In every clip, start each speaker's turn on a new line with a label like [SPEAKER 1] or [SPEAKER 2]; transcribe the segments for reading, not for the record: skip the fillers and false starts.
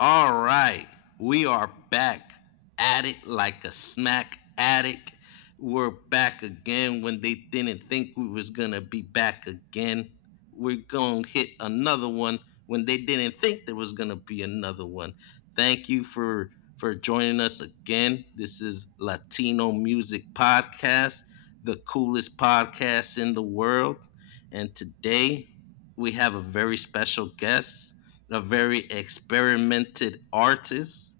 [SPEAKER 1] All right, we are back at it like a smack addict. We're back again when they didn't think we was gonna be back again. We're gonna hit another one when they didn't think there was gonna be another one. Thank you for joining us again. This is Latino Music Podcast, the coolest podcast in the world, and today we have a very special guest, a very experimented artist.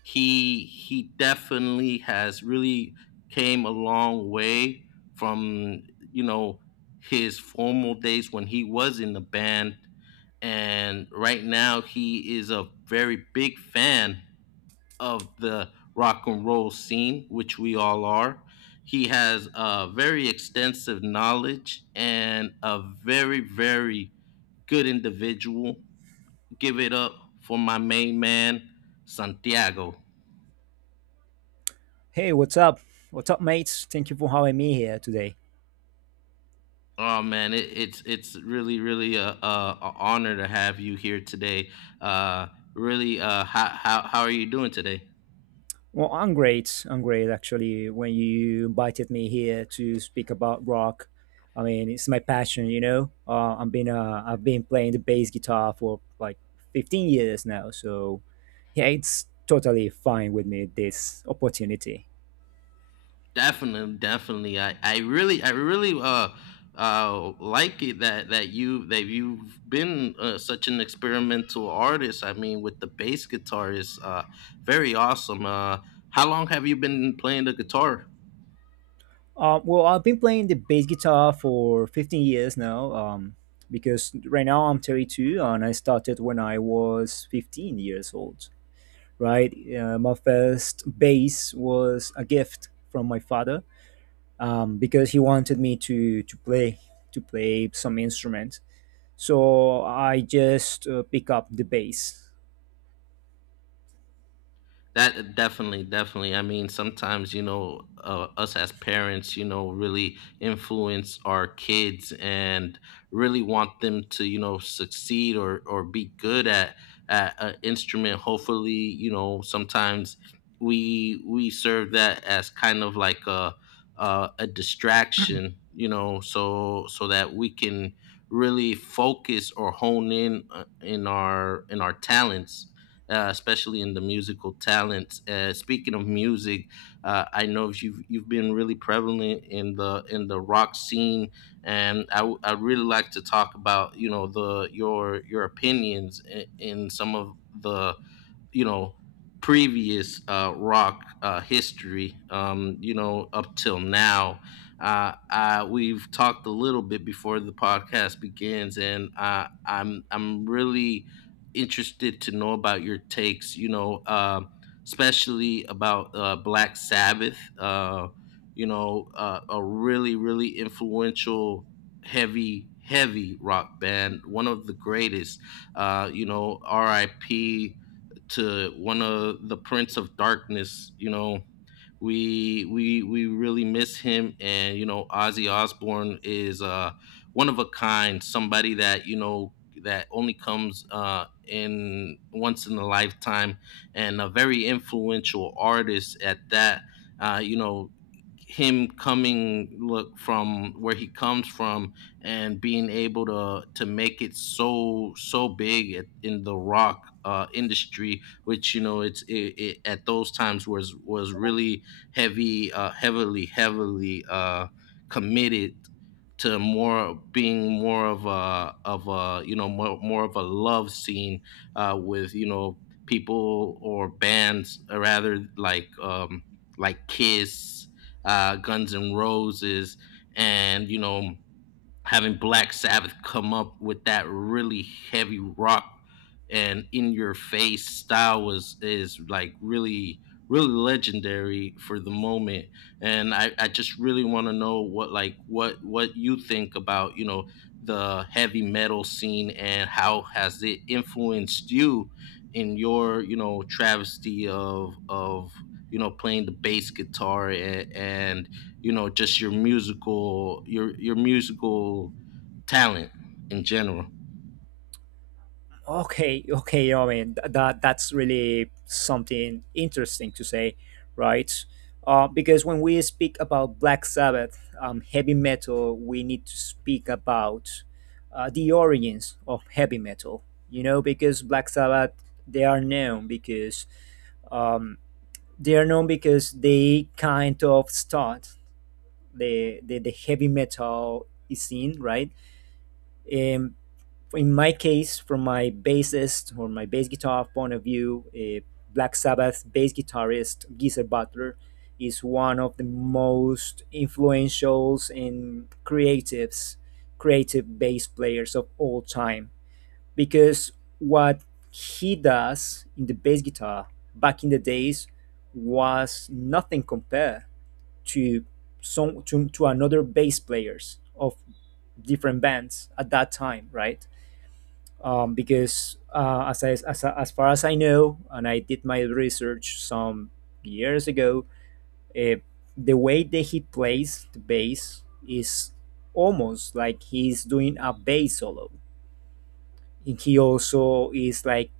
[SPEAKER 1] He definitely has really came a long way from you know his formal days when he was in the band. And right now he is a very big fan of the rock and roll scene, which we all are. He has a very extensive knowledge and a very good individual. Give it up for my main man, Santiago.
[SPEAKER 2] Hey, what's up? What's up, mates? Thank you for having me here today.
[SPEAKER 1] Oh man, it's really a honor to have you here today. Uh, really, how are you doing today?
[SPEAKER 2] Well, I'm great. I'm great, actually. When you invited me here to speak about rock, I mean, it's my passion, you know. I've been playing the bass guitar for like 15 years now, so yeah, it's totally fine with me this opportunity.
[SPEAKER 1] Definitely, definitely. I really like it that you've been such an experimental artist. I mean, with the bass guitar is very awesome. How long have you been playing the guitar?
[SPEAKER 2] Well, I've been playing the bass guitar for 15 years now, because right now I'm 32 and I started when I was 15 years old, right? My first bass was a gift from my father, because he wanted me to play to play some instrument. So I just pick up the bass.
[SPEAKER 1] That definitely, definitely. I mean, sometimes, you know, us as parents, you know, really influence our kids and really want them to, you know, succeed or be good at an instrument. Hopefully, you know, sometimes we serve that as kind of like a distraction, you know, so that we can really focus or hone in, in our talents, especially in the musical talents. Speaking of music, I know you've been really prevalent in the rock scene, and I'd really like to talk about, you know, the your opinions in some of the, you know, previous rock history, you know, up till now. We've talked a little bit before the podcast begins, and I'm really interested to know about your takes. You know, especially about Black Sabbath. You know, a really influential, heavy rock band, one of the greatest. You know, R.I.P to one of the Prince of Darkness. You know, we really miss him, and you know, Ozzy Osbourne is, one of a kind, somebody that you know that only comes, in once in a lifetime, and a very influential artist at that. You know, him coming look from where he comes from and being able to make it so big in the rock industry, which you know at those times was really heavy, heavily committed to more being more of a you know more of a love scene, with you know people or bands or rather like, like Kiss, Guns and Roses, and you know having Black Sabbath come up with that really heavy rock and in your face style was is like really legendary for the moment. And I just really want to know what you think about, you know, the heavy metal scene, and how has it influenced you in your, you know, travesty of you know playing the bass guitar, and you know just your musical your musical talent in general.
[SPEAKER 2] Okay, I mean that's really something interesting to say, right? Because when we speak about Black Sabbath, heavy metal, we need to speak about the origins of heavy metal. You know, because Black Sabbath, they are known because um, they kind of start the heavy metal scene, right? Um, in my case, from my bassist or my bass guitar point of view, Black Sabbath bass guitarist Geezer Butler is one of the most influential and creative bass players of all time. Because what he does in the bass guitar back in the days was nothing compared to to another bass players of different bands at that time, right? Because as, I, As far as I know, and I did my research some years ago, uh, the way that he plays the bass is almost like he's doing a bass solo. And he also is like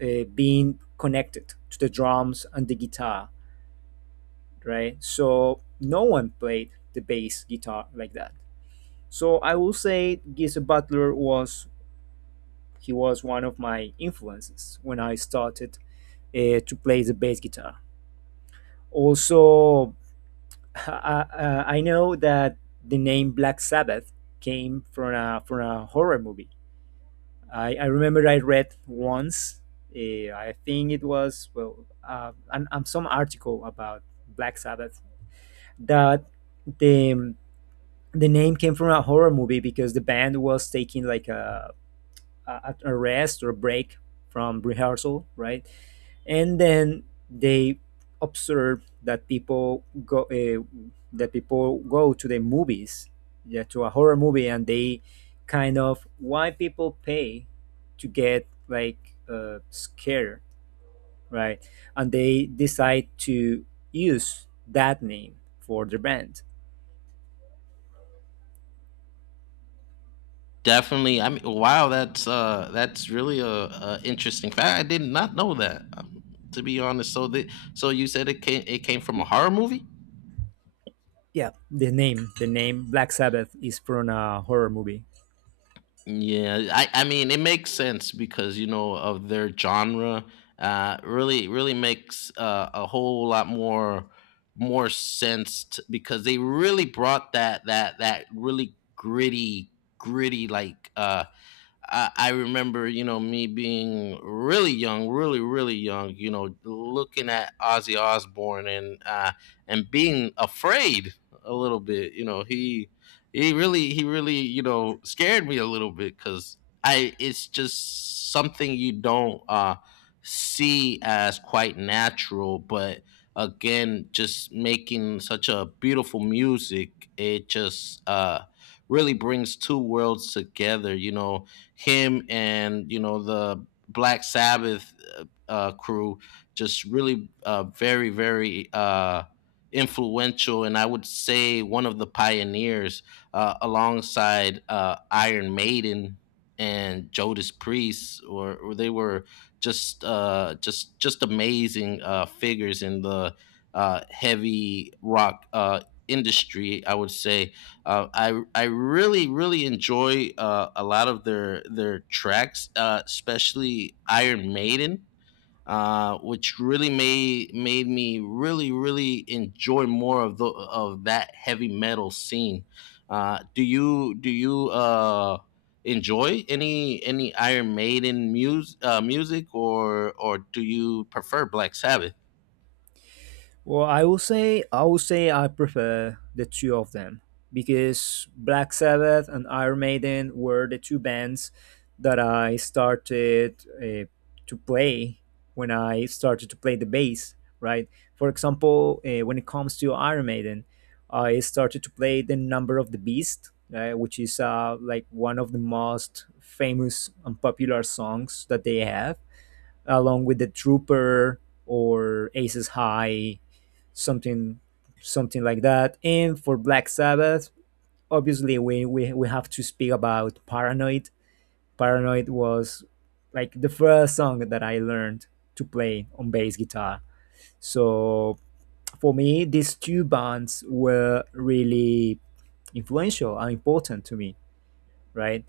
[SPEAKER 2] being connected to the drums and the guitar, right? So no one played the bass guitar like that. So I will say Geezer Butler was he was one of my influences when I started to play the bass guitar. Also, I know that the name Black Sabbath came from a horror movie. I remember I read once, uh, I think it was, well, some article about Black Sabbath, that the, the name came from a horror movie because the band was taking like a rest or break from rehearsal, right? And then they observe that people go to the movies, yeah, to a horror movie, and they kind of why people pay to get like scared, right? And they decide to use that name for their band.
[SPEAKER 1] Definitely. I mean, wow, that's really a interesting fact. I did not know that, to be honest. So you said it came, from a horror movie.
[SPEAKER 2] Yeah, the name Black Sabbath is from a horror movie.
[SPEAKER 1] Yeah, I mean it makes sense because you know of their genre. Really, really makes, a whole lot more sense, because they really brought that really gritty like. I remember, you know, me being really young, really, really young, you know, looking at Ozzy Osbourne, and being afraid a little bit. You know, he really scared me a little bit because I it's just something you don't, see as quite natural, but again, just making such a beautiful music, it just, really brings two worlds together. You know, him and you know the Black Sabbath crew just really, very influential, and I would say one of the pioneers, alongside Iron Maiden and Judas Priest, or they were just, just amazing, figures in the, heavy rock, industry. I would say, I really enjoy, a lot of their tracks, especially Iron Maiden, which really made me really enjoy more of the of that heavy metal scene. Do you enjoy any Iron Maiden music, or do you prefer Black Sabbath?
[SPEAKER 2] Well, I will say I prefer the two of them because Black Sabbath and Iron Maiden were the two bands that I started to play when I started to play the bass. Right. For example, when it comes to Iron Maiden, I started to play the Number of the Beast, which is like one of the most famous and popular songs that they have, along with the Trooper or Aces High, something something like that. And for Black Sabbath, obviously we have to speak about Paranoid. Paranoid was like the first song that I learned to play on bass guitar. So for me, these two bands were really influential and important to me, right?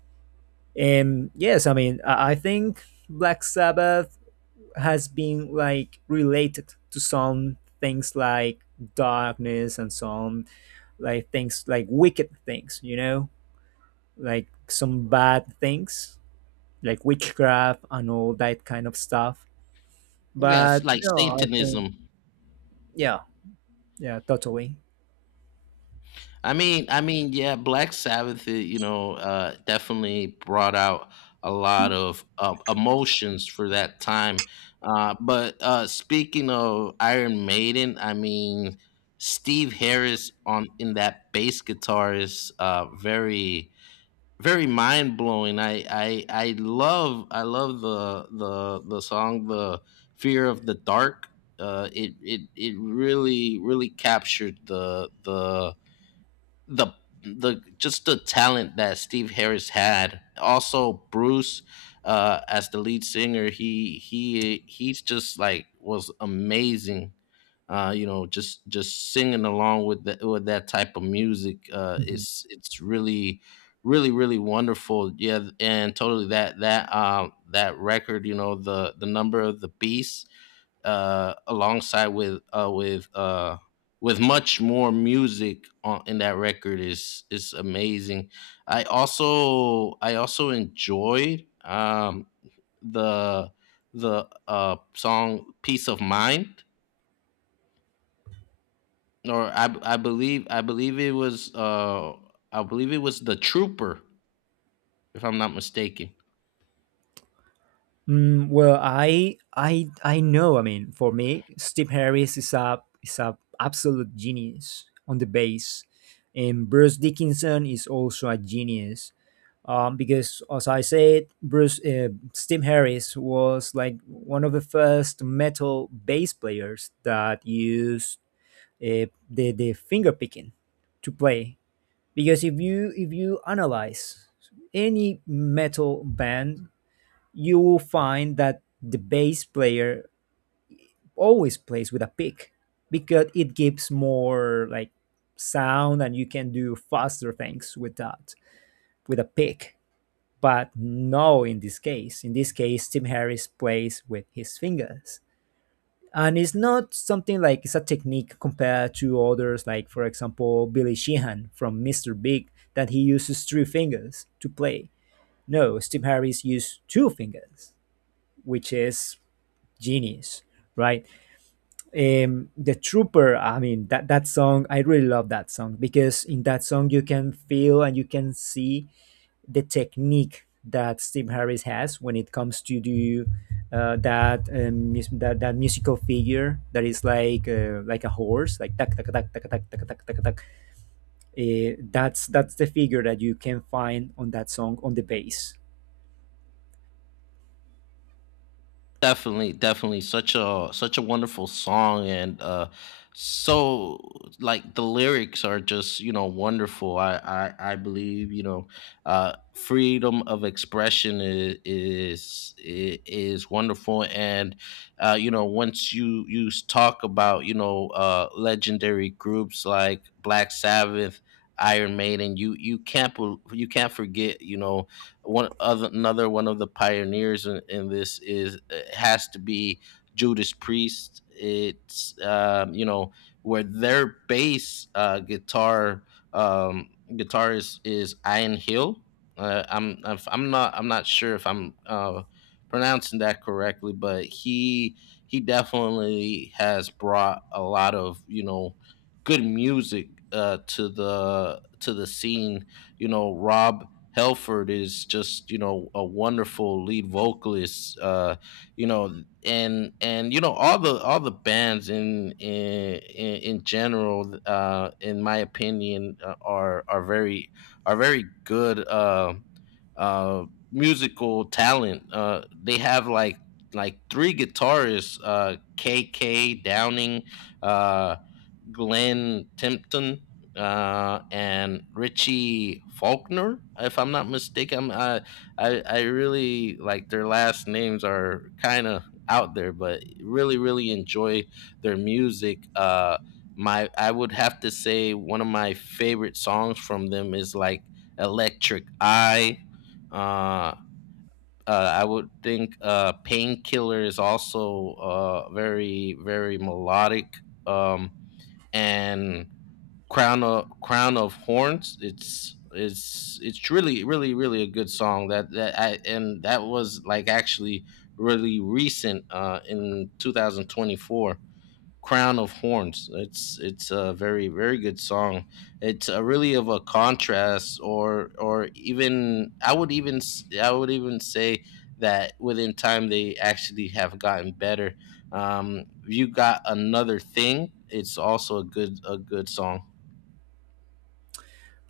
[SPEAKER 2] And yes, I mean, I think Black Sabbath has been like related to some things like darkness and some like things like wicked things, you know, like some bad things, like witchcraft and all that kind of stuff.
[SPEAKER 1] Yes,
[SPEAKER 2] But
[SPEAKER 1] like
[SPEAKER 2] no, I think
[SPEAKER 1] Satanism.
[SPEAKER 2] yeah, yeah, totally.
[SPEAKER 1] I mean, yeah, Black Sabbath, you know, definitely brought out a lot of emotions for that time. But speaking of Iron Maiden, I mean, Steve Harris on in that bass guitar is, very mind blowing. I love the song, the fear of the dark. It really captured the the just the talent that Steve Harris had. Also Bruce, as the lead singer, he's just like was amazing. You know, just singing along with that type of music, uh it's it's really really really wonderful. Yeah, and totally that record, you know, the number of the beast, alongside with much more music on in that record is amazing. I also enjoyed, the the song "Peace of Mind," or I believe it was the Trooper, if I'm not mistaken.
[SPEAKER 2] Well, I know. I mean, for me, Steve Harris is a absolute genius on the bass, and Bruce Dickinson is also a genius. Because as I said, Bruce Steve Harris was like one of the first metal bass players that used the finger picking to play. Because if you analyze any metal band you will find that the bass player always plays with a pick because it gives more like sound and you can do faster things with that with a pick. But no, in this case tim harris plays with his fingers, and it's not something like it's a technique compared to others, like for example billy sheehan from mr big that he uses three fingers to play. No, tim harris used two fingers, which is genius, right? The trooper, I mean, that song I really love that song because in that song you can feel and you can see the technique that steve harris has when it comes to do, that that musical figure that is like a horse like tak tak tak tak tak tak tak tak tak, that's the figure that you can find on that song on the bass.
[SPEAKER 1] Definitely, definitely, such a wonderful song. And so, like, the lyrics are just, you know, wonderful. I believe, you know, freedom of expression is wonderful, and you know, once talk about, you know, legendary groups like Black Sabbath, Iron Maiden, you can't forget, you know, one other another one of the pioneers in this, is it has to be Judas Priest. It's, you know, where their bass guitar guitarist is Ian Hill. Uh, I'm I'm not sure if I'm pronouncing that correctly, but he definitely has brought a lot of you know good music, to the scene. You know, Rob Helford is just you know a wonderful lead vocalist, you know, and you know all the bands in general, in my opinion, are very good, uh, musical talent. They have like three guitarists: KK Downing, uh, Glenn Tipton, and Richie Faulkner, if I'm not mistaken. I'm, I really like their last names are kind of out there, but really enjoy their music. My I would have to say one of my favorite songs from them is like Electric Eye. Uh, I would think, Painkiller is also, very melodic. Um, and Crown of Horns, it's really a good song. That that I, and That was like actually really recent, in 2024. Crown of Horns, it's a very good song. It's a really of a contrast, or even I would even say that within time they actually have gotten better. You got another thing, it's also a good song.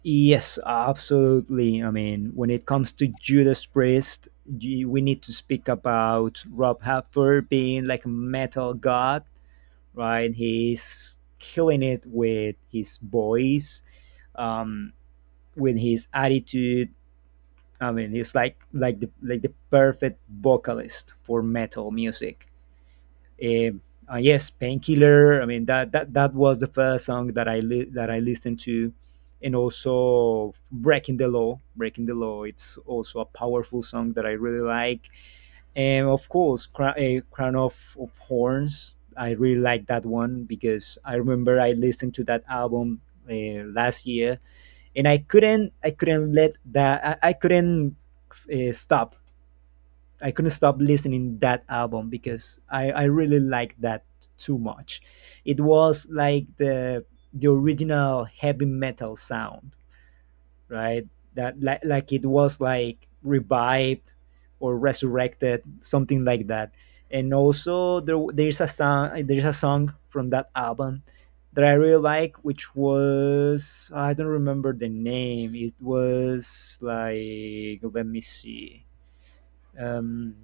[SPEAKER 2] Yes, absolutely. I mean, when it comes to Judas Priest, we need to speak about Rob Halford being like a metal god, right? He's killing it with his voice, um, with his attitude. I mean, he's like like the perfect vocalist for metal music. Um, yes, painkiller. I mean that was the first song that that I listened to, and also breaking the law. Breaking the law. It's also a powerful song that I really like, and of course, crown of horns. I really like that one because I remember I listened to that album last year, and I couldn't let that I couldn't stop I couldn't stop listening that album because I really liked that too much. It was like the original heavy metal sound, right? That like it was like revived or resurrected, something like that. And also there's a song from that album that I really like, which was I don't remember the name. It was like let me see. Um,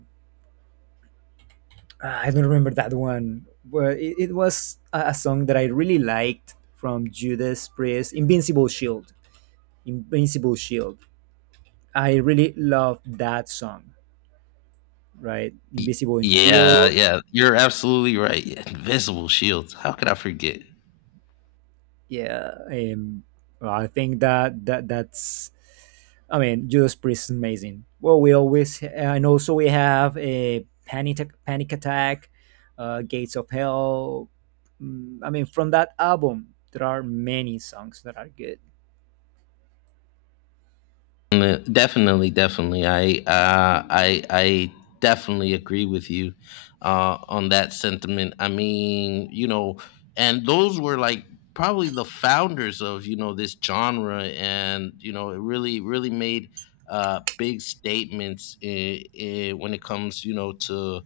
[SPEAKER 2] I don't remember that one, but it was a song that I really liked from Judas Priest, Invincible Shield. Invincible Shield. I really love that song, right? Invisible
[SPEAKER 1] Yeah,
[SPEAKER 2] Shield.
[SPEAKER 1] yeah, you're absolutely right. Invisible shields. How could I forget?
[SPEAKER 2] Yeah. Well, I think that, I mean, Judas Priest is amazing. Well, we always, and also we have a panic Attack, Gates of Hell. Mm, I mean, from that album, there are many songs that are good.
[SPEAKER 1] Definitely, definitely. I definitely agree with you, on that sentiment. I mean, you know, and those were like probably the founders of, you know, this genre, and you know, it really, really made, big statements. I When it comes, you know, to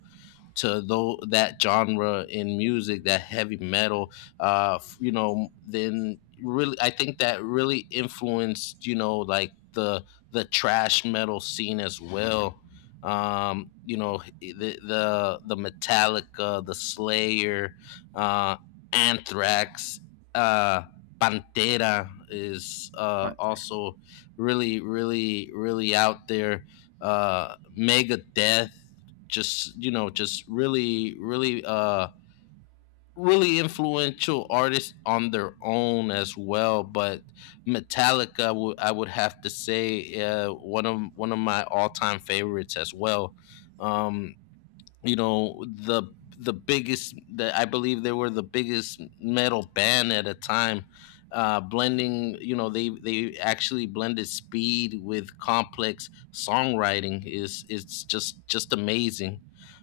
[SPEAKER 1] to though that genre in music, that heavy metal, you know, then really I think that really influenced, you know, like the trash metal scene as well. You know, the Metallica, the Slayer, uh, Anthrax, uh, Pantera is, also really, really, really out there. Megadeth just you know just really really really influential artists on their own as well, but metallica would I would have to say, one of my all-time favorites as well. um you know the the biggest that I believe they were the biggest metal band at a time. Uh blending you know they they actually blended speed with complex songwriting. Is it's just just amazing.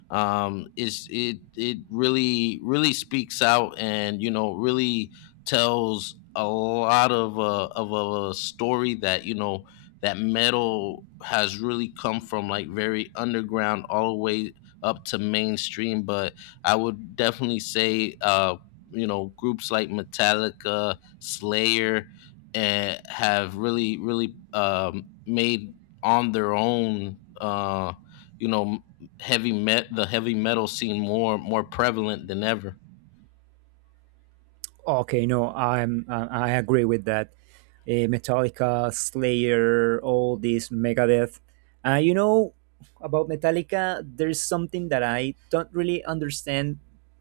[SPEAKER 1] Um is it it really really speaks out, and really tells a lot of a story that you know that metal has really come from, like, very underground all the way up to mainstream. But I would definitely say, groups like Metallica, Slayer, and have really, really, made on their own, you know, heavy met the heavy metal scene more prevalent than ever.
[SPEAKER 2] Okay, no, I agree with that. Metallica, Slayer, all these Megadeth. You know about Metallica, there's something that I don't really understand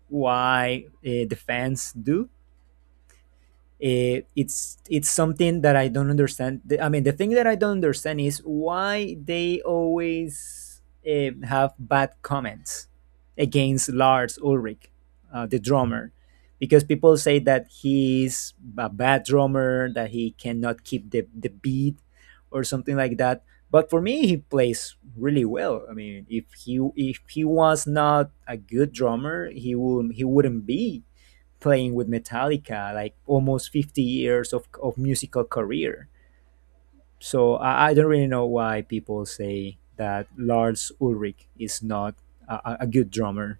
[SPEAKER 2] why the fans do. It's something that I don't understand. I mean, the thing that I don't understand is why they always have bad comments against Lars Ulrich, the drummer, because people say that he's a bad drummer, that he cannot keep the beat or something like that. But for me, he plays really well. I mean, if he was not a good drummer, he wouldn't be playing with Metallica, like almost 50 years of musical career. So I don't really know why people say that Lars Ulrich is not good drummer.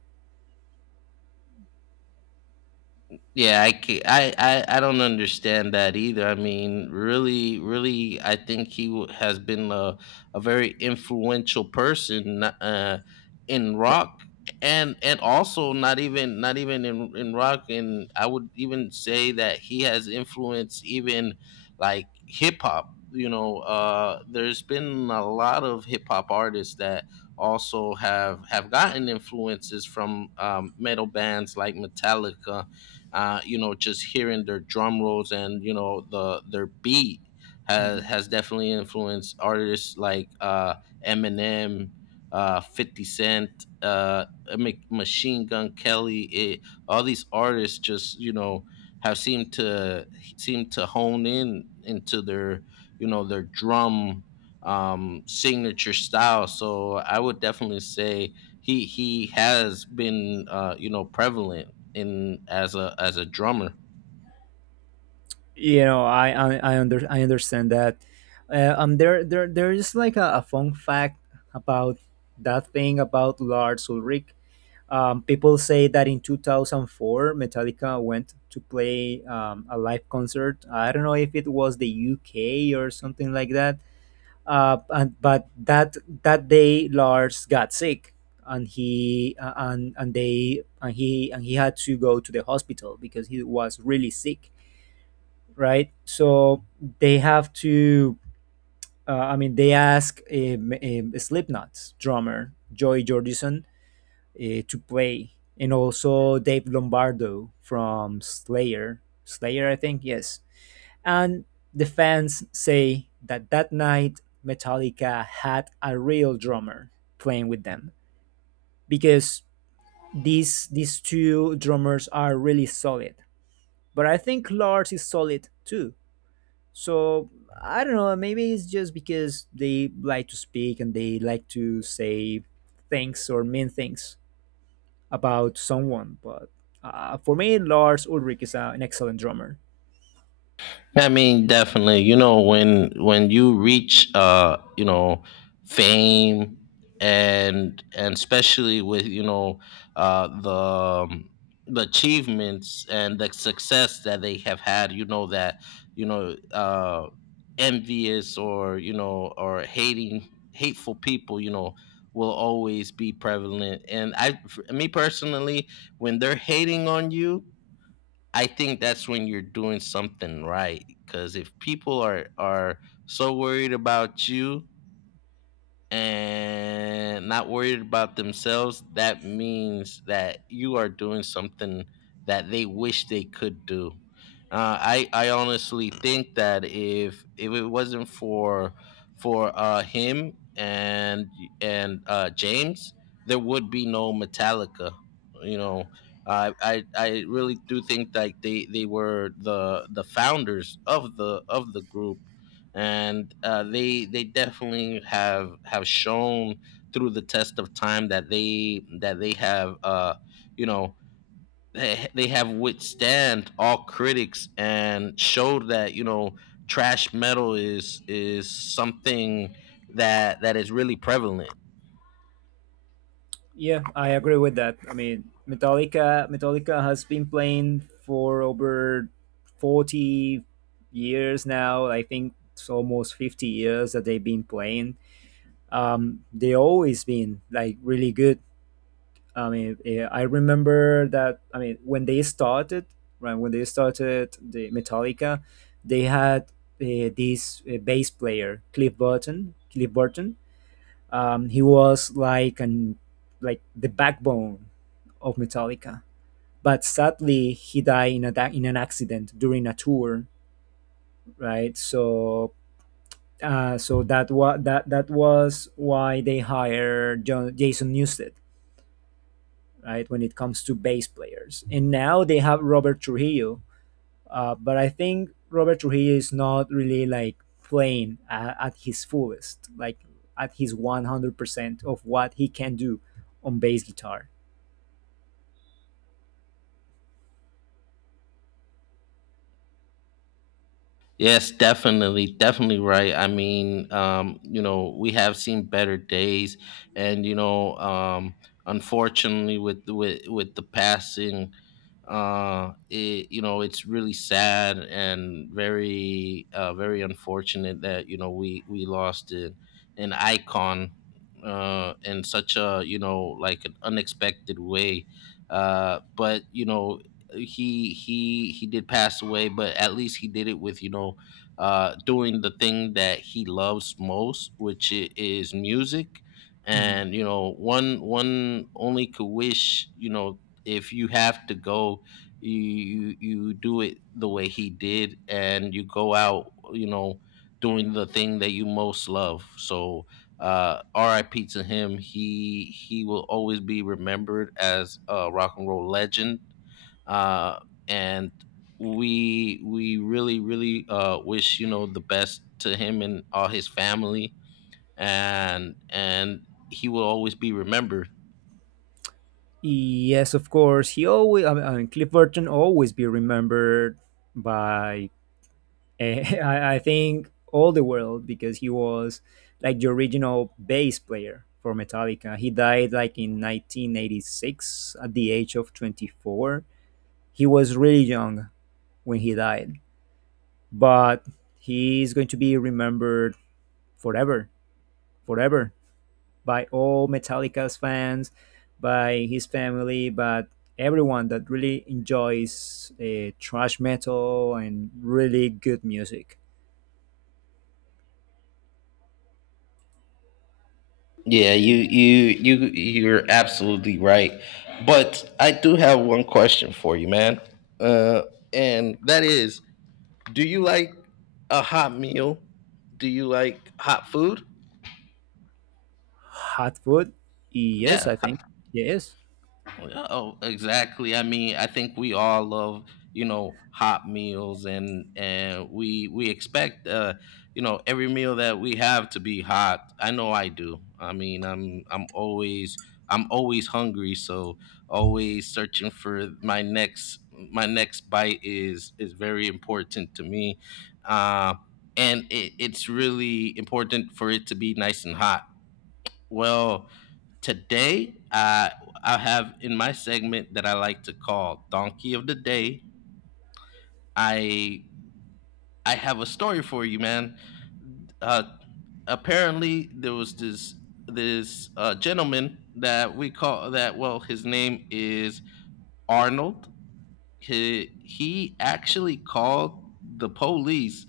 [SPEAKER 1] Yeah, I don't understand that either. I mean, really, really, I think he has been a very influential person, in
[SPEAKER 2] No.
[SPEAKER 1] rock. And also, not even in rock, and I would even say that he has influenced even, like, hip hop. You know, there's been a lot of hip hop artists that also have gotten influences from, metal bands like Metallica, you know, just hearing their drum rolls, and their beat has
[SPEAKER 2] Mhm.
[SPEAKER 1] has definitely influenced artists like, Eminem, Fifty Cent, Machine Gun Kelly. All these artists just, have seemed to seem to hone in into their, their drum, signature style. So I would definitely say he has been, you know, prevalent in as a drummer.
[SPEAKER 2] You know, I understand that. There is like a fun fact about that thing about Lars Ulrich. People say that in 2004, Metallica went to play a live concert. I don't know if it was the UK or something like that. And, but that that day, Lars got sick, and he and they and he had to go to the hospital because he was really sick, right? So they have to. I mean, they ask Slipknot's drummer Joy Jordison to play, and also Dave Lombardo from Slayer. Slayer, I think, yes. And the fans say that that night Metallica had a real drummer playing with them because these two drummers are really solid. But I think Lars is solid too. So I don't know. Maybe it's just because they like to speak and they like to say things or mean things about someone, but for me, Lars Ulrich is an excellent drummer.
[SPEAKER 1] I mean, definitely, when you reach, fame, and especially with, uh the um, the achievements and the success that they have had, you know that you know envious, or or hating hateful people, you know, will always be prevalent. And I for me personally, when they're hating on you, I think that's when you're doing something right. Because if people are so worried about you, and not worried about themselves, that means that you are doing something that they wish they could do. I honestly think that if it wasn't for him, and, James, there would be no Metallica. You know, I really do think that they were the founders of the group. And, they definitely have shown through the test of time that they have, you know they have withstand all critics, and showed that, you know, trash metal is something that is really prevalent.
[SPEAKER 2] Yeah, I agree with that. I mean, Metallica has been playing for over 40 years now. I think it's almost 50 years that they've been playing. They always been like really good. I mean, I remember that. I mean, when they started, right? When they started the Metallica, they had this bass player, Cliff Burton. Cliff Burton. He was like an like the backbone of Metallica, but sadly he died in an accident during a tour, right? So. So that was that was why they hired Jason Newsted, right? When it comes to bass players, and now they have Robert Trujillo, but I think Robert Trujillo is not really like playing at his fullest, like at his 100% of what he can do on bass guitar.
[SPEAKER 1] Yes, definitely, definitely right. I mean, you know, we have seen better days, and, unfortunately, with with the passing, you know, it's really sad and very, very unfortunate that, you know, we lost an icon, in such a, you know, like, an unexpected way. But, you know, he did pass away, but at least he did it with, doing the thing that he loves most, which is music.
[SPEAKER 2] Mhm.
[SPEAKER 1] And, you know, one only could wish, you know, if you have to go, you do it the way he did, and you go out, you know, doing the thing that you most love. So, R.I.P. to him. He will always be remembered as a rock and roll legend, uh, and we really really, wish, you know, the best to him and all his family, and he will always be remembered.
[SPEAKER 2] Yes, of course. He always, I mean, Cliff Burton always be remembered by I think all the world because he was like the original bass player for Metallica. He died like in 1986 at the age of 24. He was really young when he died, but he's going to be remembered forever, forever by all Metallica's fans, by his family, but everyone that really enjoys trash metal and really good music.
[SPEAKER 1] Yeah, you're absolutely right. But I do have one question for you, man. Uh and that is, do you like a hot meal? Do you like hot food?
[SPEAKER 2] Hotfoot? Yes,
[SPEAKER 1] Yeah.
[SPEAKER 2] I think. Yes.
[SPEAKER 1] Oh, yeah. Oh, exactly. I mean, I think we all love, you know, hot meals, and we expect, you know, every meal that we have to be hot. I know I do. I mean, I'm always hungry, so always searching for my next bite is very important to me. Uh and it's really important for it to be nice and hot. Well, today I have, in my segment that I like to call Donkey of the Day, I I have a story for you, man. Uh, Apparently there was this, gentleman that we call that. Well, his name is Arnold. He actually called the police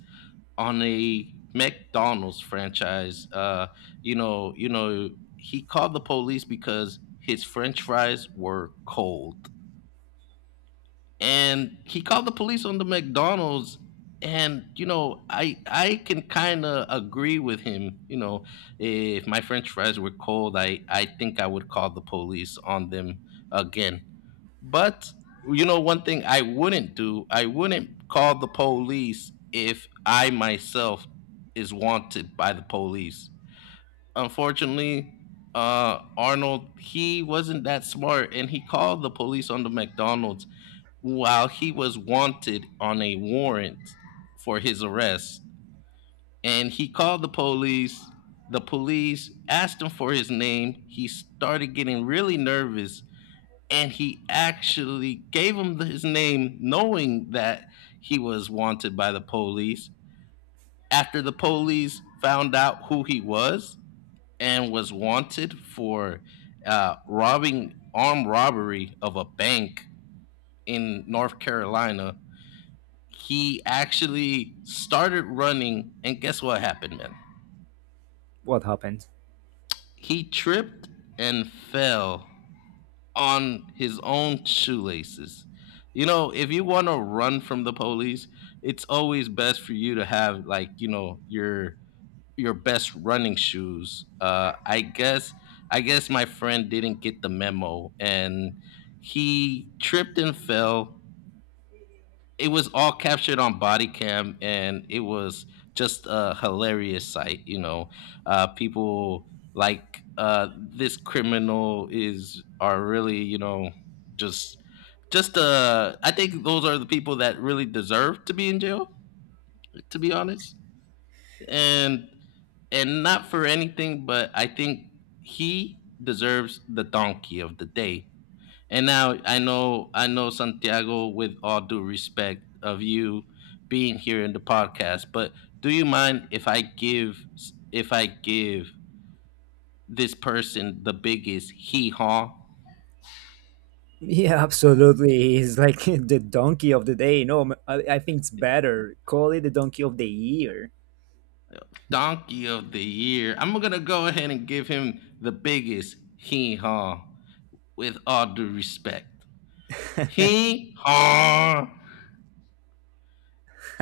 [SPEAKER 1] on a McDonald's franchise. You know, you know, he called the police because his French fries were cold, and he called the police on the McDonald's. And, you know, I can kind of agree with him. You know, if my French fries were cold, I think I would call the police on them again. But, you know, one thing I wouldn't do, I wouldn't call the police if I myself is wanted by the police. Unfortunately, Arnold, he wasn't that smart, and he called the police on the McDonald's while he was wanted on a warrant for his arrest. And he called the police. The police asked him for his name. He started getting really nervous, and he actually gave him his name, knowing that he was wanted by the police. After the police found out who he was and was wanted for, robbing armed robbery of a bank in North Carolina, he actually started running. And guess what happened, man?
[SPEAKER 2] What happened?
[SPEAKER 1] He tripped and fell on his own shoelaces. You know, if you want to run from the police, it's always best for you to have, like, you know, your best running shoes. I guess my friend didn't get the memo, and he tripped and fell. It was all captured on body cam, and it was just a hilarious sight, you know. People like, this criminal, is are really, you know, just just I think those are the people that really deserve to be in jail, to be honest. And and not for anything, but I think he deserves the Donkey of the Day. And now, I know, Santiago, with all due respect of you being here in the podcast, but do you mind if I give, if I give this person the biggest hee haw?
[SPEAKER 2] Yeah, absolutely. He's like the donkey of the day. No, I think it's better. Call it the donkey of the year.
[SPEAKER 1] Donkey of the year? I'm gonna go ahead and give him the biggest hee haw, with all due respect. Hee haw.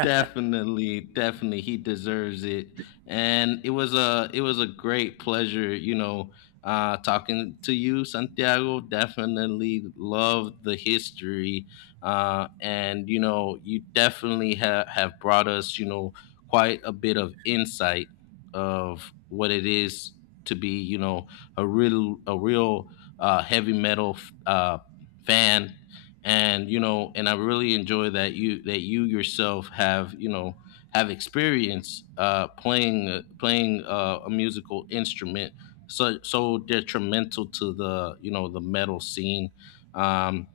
[SPEAKER 1] Definitely, definitely, he deserves it. And it was a great pleasure, you know, talking to you, Santiago. Definitely loved the history, and, you know, you definitely have brought us, you know, quite a bit of insight of what it is to be, you know, a real, heavy metal fan. And, you know, and I really enjoy that you yourself have, you know, have experience, playing, a musical instrument, so detrimental to the you know, the metal scene. um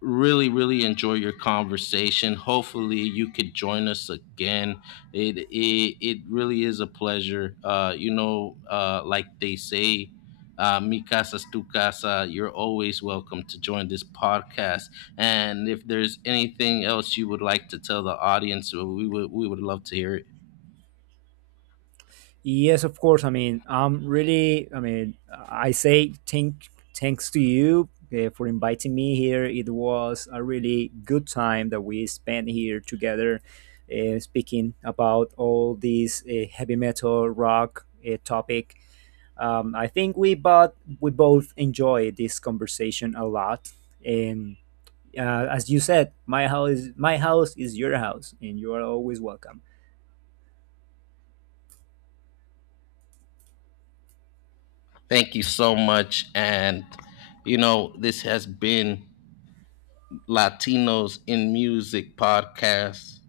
[SPEAKER 1] Really really enjoy your conversation. Hopefully you could join us again. It really is a pleasure, you know, like they say, mi casa es tu casa. You're always welcome to join this podcast. And if there's anything else you would like to tell the audience, well, we would love to hear it.
[SPEAKER 2] Yes, of course. I mean, I'm really, I mean, I say thank, thanks to you for inviting me here. It was a really good time that we spent here together speaking about all these heavy metal rock topic. I think we both enjoy this conversation a lot. And as you said, my house is your house, and you are always welcome.
[SPEAKER 1] Thank you so much. And, you know, this has been Latinos in Music podcast,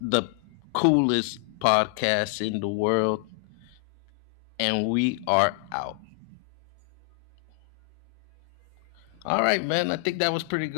[SPEAKER 1] the coolest podcast in the world, and we are out. All right, man. I think that was pretty good.